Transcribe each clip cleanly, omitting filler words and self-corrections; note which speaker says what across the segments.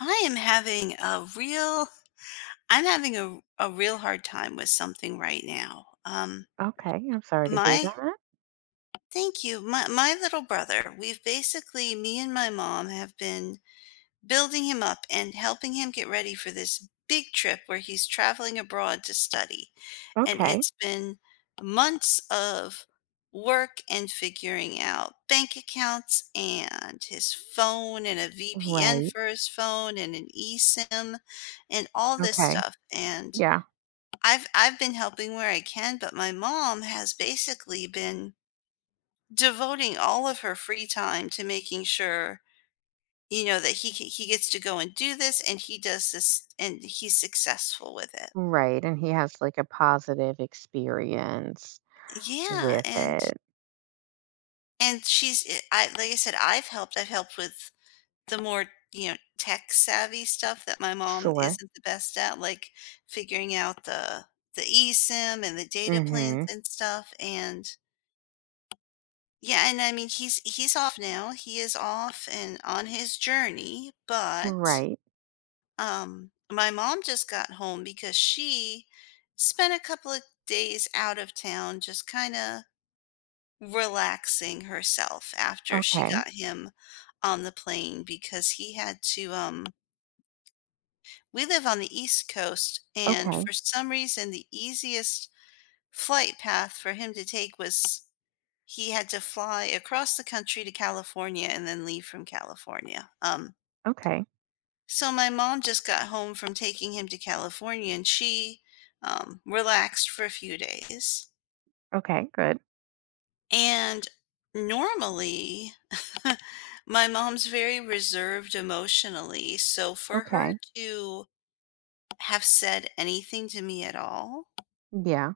Speaker 1: I am having a real I'm having a real hard time with something right now.
Speaker 2: Okay, I'm sorry to hear
Speaker 1: My
Speaker 2: that.
Speaker 1: Thank you. My little brother, we've basically me and my mom have been building him up and helping him get ready for this big trip where he's traveling abroad to study. And
Speaker 2: Okay.
Speaker 1: it's been months of work and figuring out bank accounts and his phone and a VPN
Speaker 2: Right.
Speaker 1: for his phone and an eSIM and all this
Speaker 2: Okay.
Speaker 1: stuff. And
Speaker 2: Yeah.
Speaker 1: I've been helping where I can, but my mom has basically been devoting all of her free time to making sure, that he gets to go and do this and he does this and he's successful with it.
Speaker 2: Right. And he has like a positive experience
Speaker 1: Yeah,
Speaker 2: with
Speaker 1: and
Speaker 2: it.
Speaker 1: And she's I like I said, I've helped. I've helped with the more, tech savvy stuff that my mom
Speaker 2: Sure.
Speaker 1: isn't the best at, like figuring out the eSIM and the data plans
Speaker 2: Mm-hmm.
Speaker 1: and stuff, and yeah, and I mean, he's off now. He is off and on his journey, but,
Speaker 2: Right.
Speaker 1: my mom just got home because she spent a couple of days out of town just kinda relaxing herself after she
Speaker 2: Okay.
Speaker 1: got him on the plane because he had to, we live on the East Coast, and
Speaker 2: Okay.
Speaker 1: for some reason, the easiest flight path for him to take was he had to fly across the country to California and then leave from California,
Speaker 2: Okay.
Speaker 1: so my mom just got home from taking him to California, and she, relaxed for a few days.
Speaker 2: Okay. Good.
Speaker 1: And normally, my mom's very reserved emotionally. So for her
Speaker 2: Okay.
Speaker 1: to have said anything to me at all
Speaker 2: Yeah.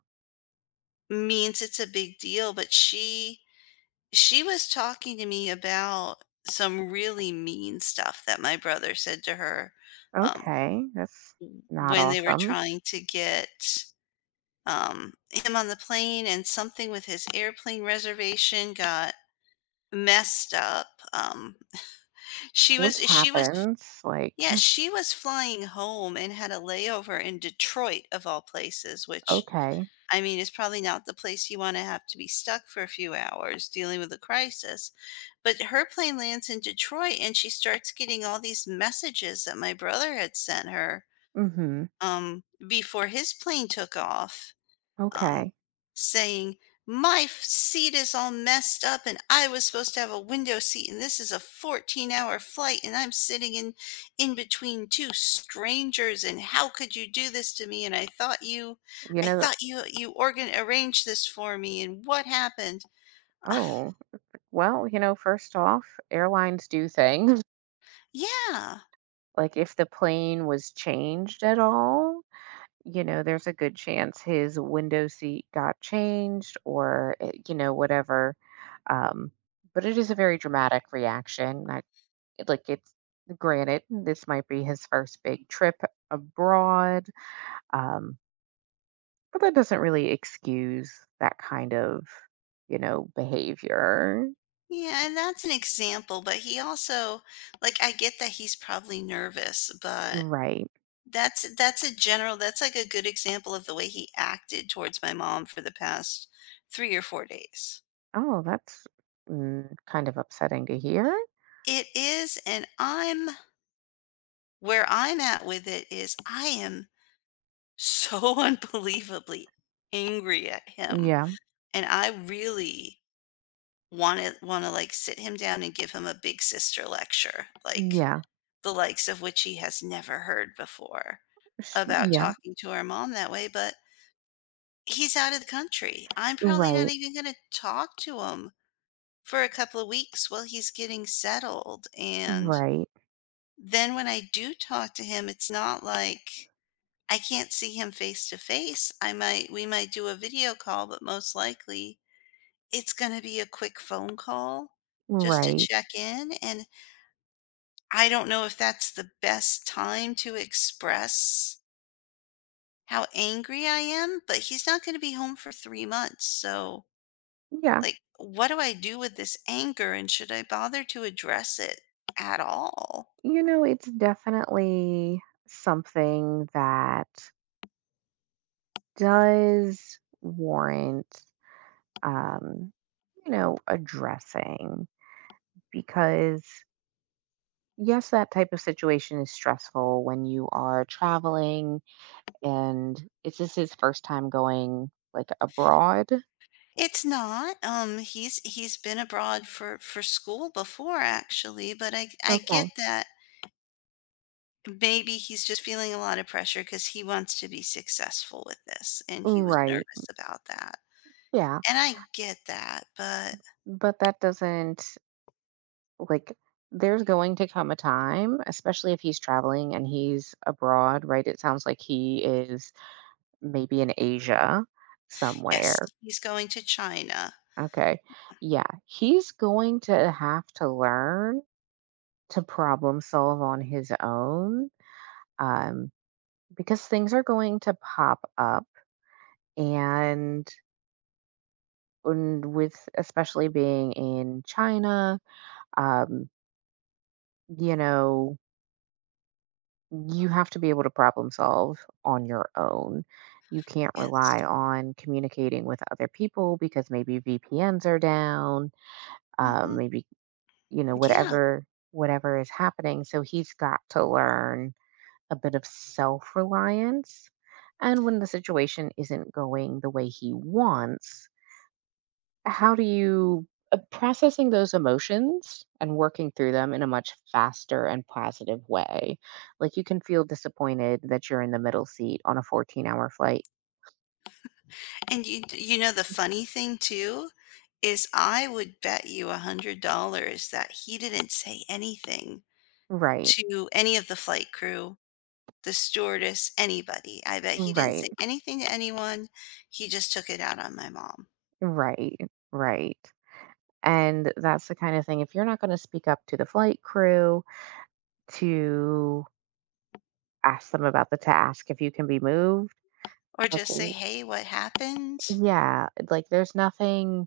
Speaker 1: means it's a big deal. But she was talking to me about some really mean stuff that my brother said to her um,
Speaker 2: Okay. That's not
Speaker 1: when they were
Speaker 2: awesome.
Speaker 1: trying to get him on the plane, and something with his airplane reservation got messed up. Um,
Speaker 2: Which
Speaker 1: she was
Speaker 2: happens. Like,
Speaker 1: Yeah, she was flying home and had a layover in Detroit of all places, which,
Speaker 2: okay.
Speaker 1: I mean, is probably not the place you wanna have to be stuck for a few hours dealing with a crisis, but her plane lands in Detroit, and she starts getting all these messages that my brother had sent her,
Speaker 2: Mm-hmm.
Speaker 1: before his plane took off um,
Speaker 2: Okay.
Speaker 1: saying, "My seat is all messed up, and I was supposed to have a window seat, and this is a 14-hour hour flight, and I'm sitting in between two strangers, and how could you do this to me? And I thought you,
Speaker 2: You know,
Speaker 1: you organ arranged this for me, and what happened?" Uh,
Speaker 2: oh, well, first off, airlines do things.
Speaker 1: Yeah.
Speaker 2: Like, if the plane was changed at all, you know, there's a good chance his window seat got changed or, you know, whatever. Um, but it is a very dramatic reaction. It's granted, this might be his first big trip abroad, um, but that doesn't really excuse that kind of, behavior.
Speaker 1: Yeah, and that's an example, but he also, like, I get that he's probably nervous, but
Speaker 2: Right.
Speaker 1: that's like a good example of the way he acted towards my mom for the past 3 or 4 days.
Speaker 2: Oh, that's kind of upsetting to hear.
Speaker 1: It is, and I'm where I'm at with it is I am so unbelievably angry at him,
Speaker 2: Yeah.
Speaker 1: and I really wanna, like, sit him down and give him a big sister lecture, like,
Speaker 2: Yeah.
Speaker 1: the likes of which he has never heard before
Speaker 2: Sh-
Speaker 1: about
Speaker 2: Yeah.
Speaker 1: talking to our mom that way, but he's out of the country. I'm probably not
Speaker 2: Right,
Speaker 1: even gonna talk to him for a couple of weeks while he's getting settled, and
Speaker 2: right,
Speaker 1: then when I do talk to him, it's not like I can't see him face to face. I might we might do a video call, but most likely it's gonna be a quick phone call just to
Speaker 2: right.
Speaker 1: check in, and I don't know if that's the best time to express how angry I am, but he's not gonna be home for 3 months. So,
Speaker 2: Yeah.
Speaker 1: like, what do I do with this anger, and should I bother to address it at all?
Speaker 2: You know, it's definitely something that does warrant, um, you know, addressing because, yes, that type of situation is stressful when you are traveling. And is this his first time going like abroad?
Speaker 1: It's not. He's been abroad for school before, actually, but I get
Speaker 2: Okay.
Speaker 1: that maybe he's just feeling a lot of pressure because he wants to be successful with this and he was
Speaker 2: Right.
Speaker 1: nervous about that.
Speaker 2: Yeah.
Speaker 1: And I get that, but
Speaker 2: But that doesn't. Like, there's going to come a time, especially if he's traveling and he's abroad, right? It sounds like he is maybe in Asia
Speaker 1: yes,
Speaker 2: somewhere.
Speaker 1: he's going to China.
Speaker 2: Okay. Yeah. He's going to have to learn to problem solve on his own, um, because things are going to pop up. And, and with especially being in China, um, you know, you have to be able to problem solve on your own. You can't
Speaker 1: Yes.
Speaker 2: rely on communicating with other people because maybe VPNs are down,
Speaker 1: Hmm.
Speaker 2: maybe you know
Speaker 1: Yeah.
Speaker 2: whatever is happening. So he's got to learn a bit of self reliance. And when the situation isn't going the way he wants, how do you processing those emotions and working through them in a much faster and positive way, like you can feel disappointed that you're in the middle seat on a 14-hour flight.
Speaker 1: And you know the funny thing too is I would bet you $100 that he didn't say anything
Speaker 2: Right,
Speaker 1: to any of the flight crew, the stewardess, anybody. I bet he didn't say
Speaker 2: right,
Speaker 1: anything to anyone. He just took it out on my mom.
Speaker 2: right, right. And that's the kind of thing, if you're not going to speak up to the flight crew, to ask them about the task if you can be moved.
Speaker 1: Or
Speaker 2: like
Speaker 1: just say,
Speaker 2: w-
Speaker 1: "Hey, what happened?"
Speaker 2: yeah, like there's nothing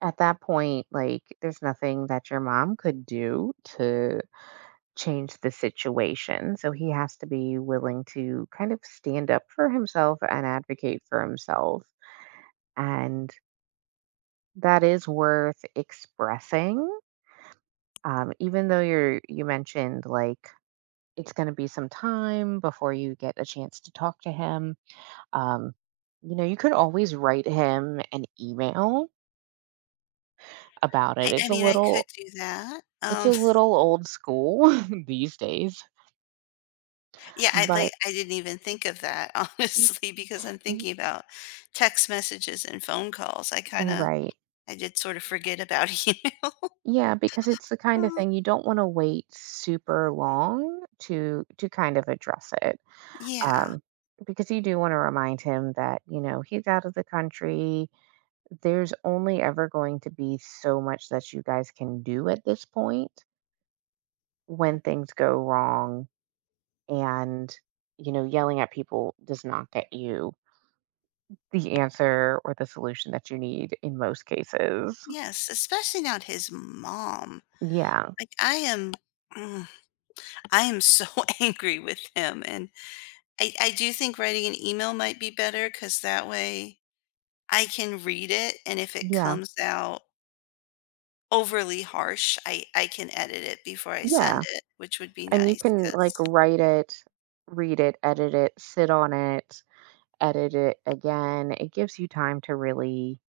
Speaker 2: at that point, like there's nothing that your mom could do to change the situation. So he has to be willing to kind of stand up for himself and advocate for himself. And that is worth expressing. Even though you mentioned like it's going to be some time before you get a chance to talk to him. Um, you know, you could always write him an email about it.
Speaker 1: I mean, I could do that,
Speaker 2: It's a little old school these days,
Speaker 1: yeah. I Like,
Speaker 2: but
Speaker 1: I didn't even think of that,
Speaker 2: Mm,
Speaker 1: honestly, because I'm
Speaker 2: mm,
Speaker 1: thinking about text messages and phone calls.
Speaker 2: right.
Speaker 1: I did sort of forget about email.
Speaker 2: Yeah, because it's the kind of
Speaker 1: Oh,
Speaker 2: thing you don't wanna wait super long to kind of address it,
Speaker 1: yeah.
Speaker 2: um, because you do wanna remind him that, you know, he's out of the country. There's only ever going to be so much that you guys can do at this point when things go wrong and, you know, yelling at people does not get you the answer or the solution that you need in most cases.
Speaker 1: Yes, especially not his mom.
Speaker 2: Yeah.
Speaker 1: Like, mm, I am so angry with him, and I do think writing an email might be better, because that way I can read it, and if it
Speaker 2: Yeah.
Speaker 1: comes out overly harsh, I can edit it before I send
Speaker 2: Yeah.
Speaker 1: it, which would be
Speaker 2: And you
Speaker 1: nice.
Speaker 2: can like
Speaker 1: Cause,
Speaker 2: write it, read it, edit it, sit on it, edit it again. It gives you time to really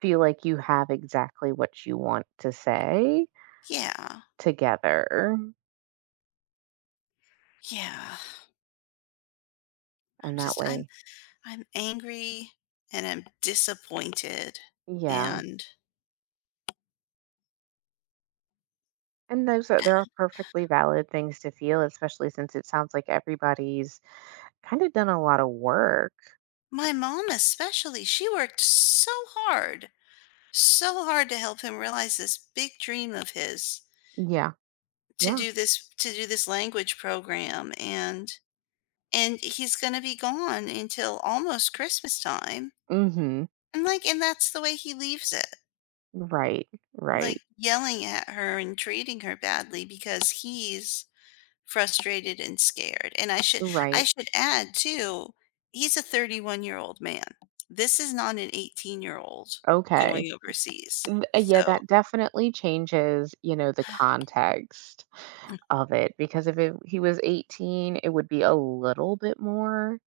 Speaker 2: feel like you have exactly what you want to say
Speaker 1: yeah.
Speaker 2: together.
Speaker 1: Yeah. I'm
Speaker 2: And that
Speaker 1: just I'm
Speaker 2: way,
Speaker 1: I'm angry and I'm disappointed.
Speaker 2: yeah.
Speaker 1: And
Speaker 2: And those are There are perfectly valid things to feel, especially since it sounds like everybody's kind of done a lot of work.
Speaker 1: my mom especially, she worked so hard to help him realize this big dream of his,
Speaker 2: Yeah.
Speaker 1: to
Speaker 2: Yeah.
Speaker 1: do this, language program, and he's going to be gone until almost Christmas time.
Speaker 2: Mm-hmm.
Speaker 1: And that's the way he leaves it.
Speaker 2: Right.
Speaker 1: Like,
Speaker 2: Right.
Speaker 1: yelling at her and treating her badly because he's frustrated and scared. And I
Speaker 2: Right.
Speaker 1: should add too, he's a 31-year-old man. This is not an 18-year-old
Speaker 2: Okay.
Speaker 1: going overseas.
Speaker 2: Yeah,
Speaker 1: So,
Speaker 2: that definitely changes, you know, the context of it, because if he was 18, it would be a little bit more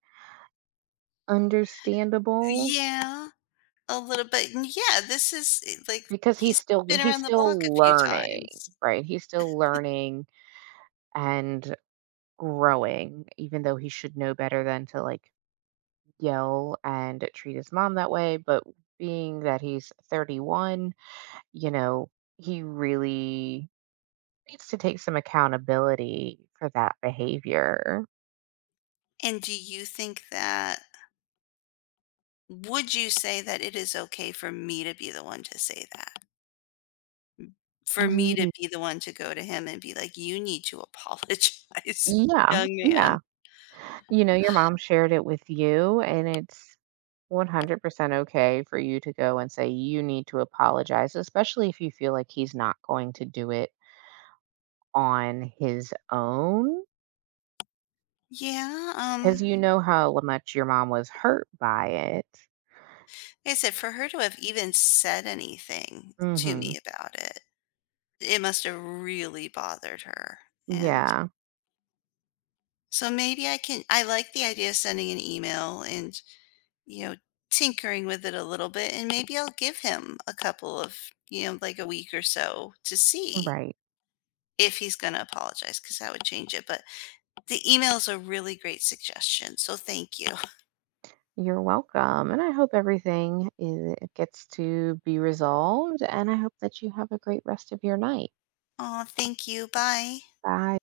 Speaker 2: understandable,
Speaker 1: yeah, a little bit, and yeah, this is, like,
Speaker 2: because
Speaker 1: he's been
Speaker 2: he's
Speaker 1: around the block a
Speaker 2: still
Speaker 1: few
Speaker 2: learning,
Speaker 1: times.
Speaker 2: right? He's still learning and growing, even though he should know better than to like yell and treat his mom that way, but being that he's 31, you know, he really needs to take some accountability for that behavior.
Speaker 1: And do you think that, would you say that it is okay for me to be the one to say that? For me to
Speaker 2: Ye
Speaker 1: be the one to go to him and be like, "You need to apologize,
Speaker 2: Yeah,
Speaker 1: young man."
Speaker 2: yeah. You know, your mom shared it with you, and it's 100% okay for you to go and say you need to apologize, especially if you feel like he's not going to do it on his own,
Speaker 1: Yeah,
Speaker 2: because you know how much your mom was hurt by it.
Speaker 1: like I said, for her to have even said anything to me
Speaker 2: Mhm.
Speaker 1: about it, it must have really bothered her, and
Speaker 2: Yeah,
Speaker 1: so maybe I like the idea of sending an email and, you know, tinkering with it a little bit, and maybe I'll give him a couple of, you know, like a week or so to see
Speaker 2: right.
Speaker 1: if he's gonna apologize, because that would change it, but the email is a really great suggestion, so thank you.
Speaker 2: You're welcome. And I hope everything is, gets to be resolved. And I hope that you have a great rest of your night.
Speaker 1: Oh, thank you, bye.
Speaker 2: Bye.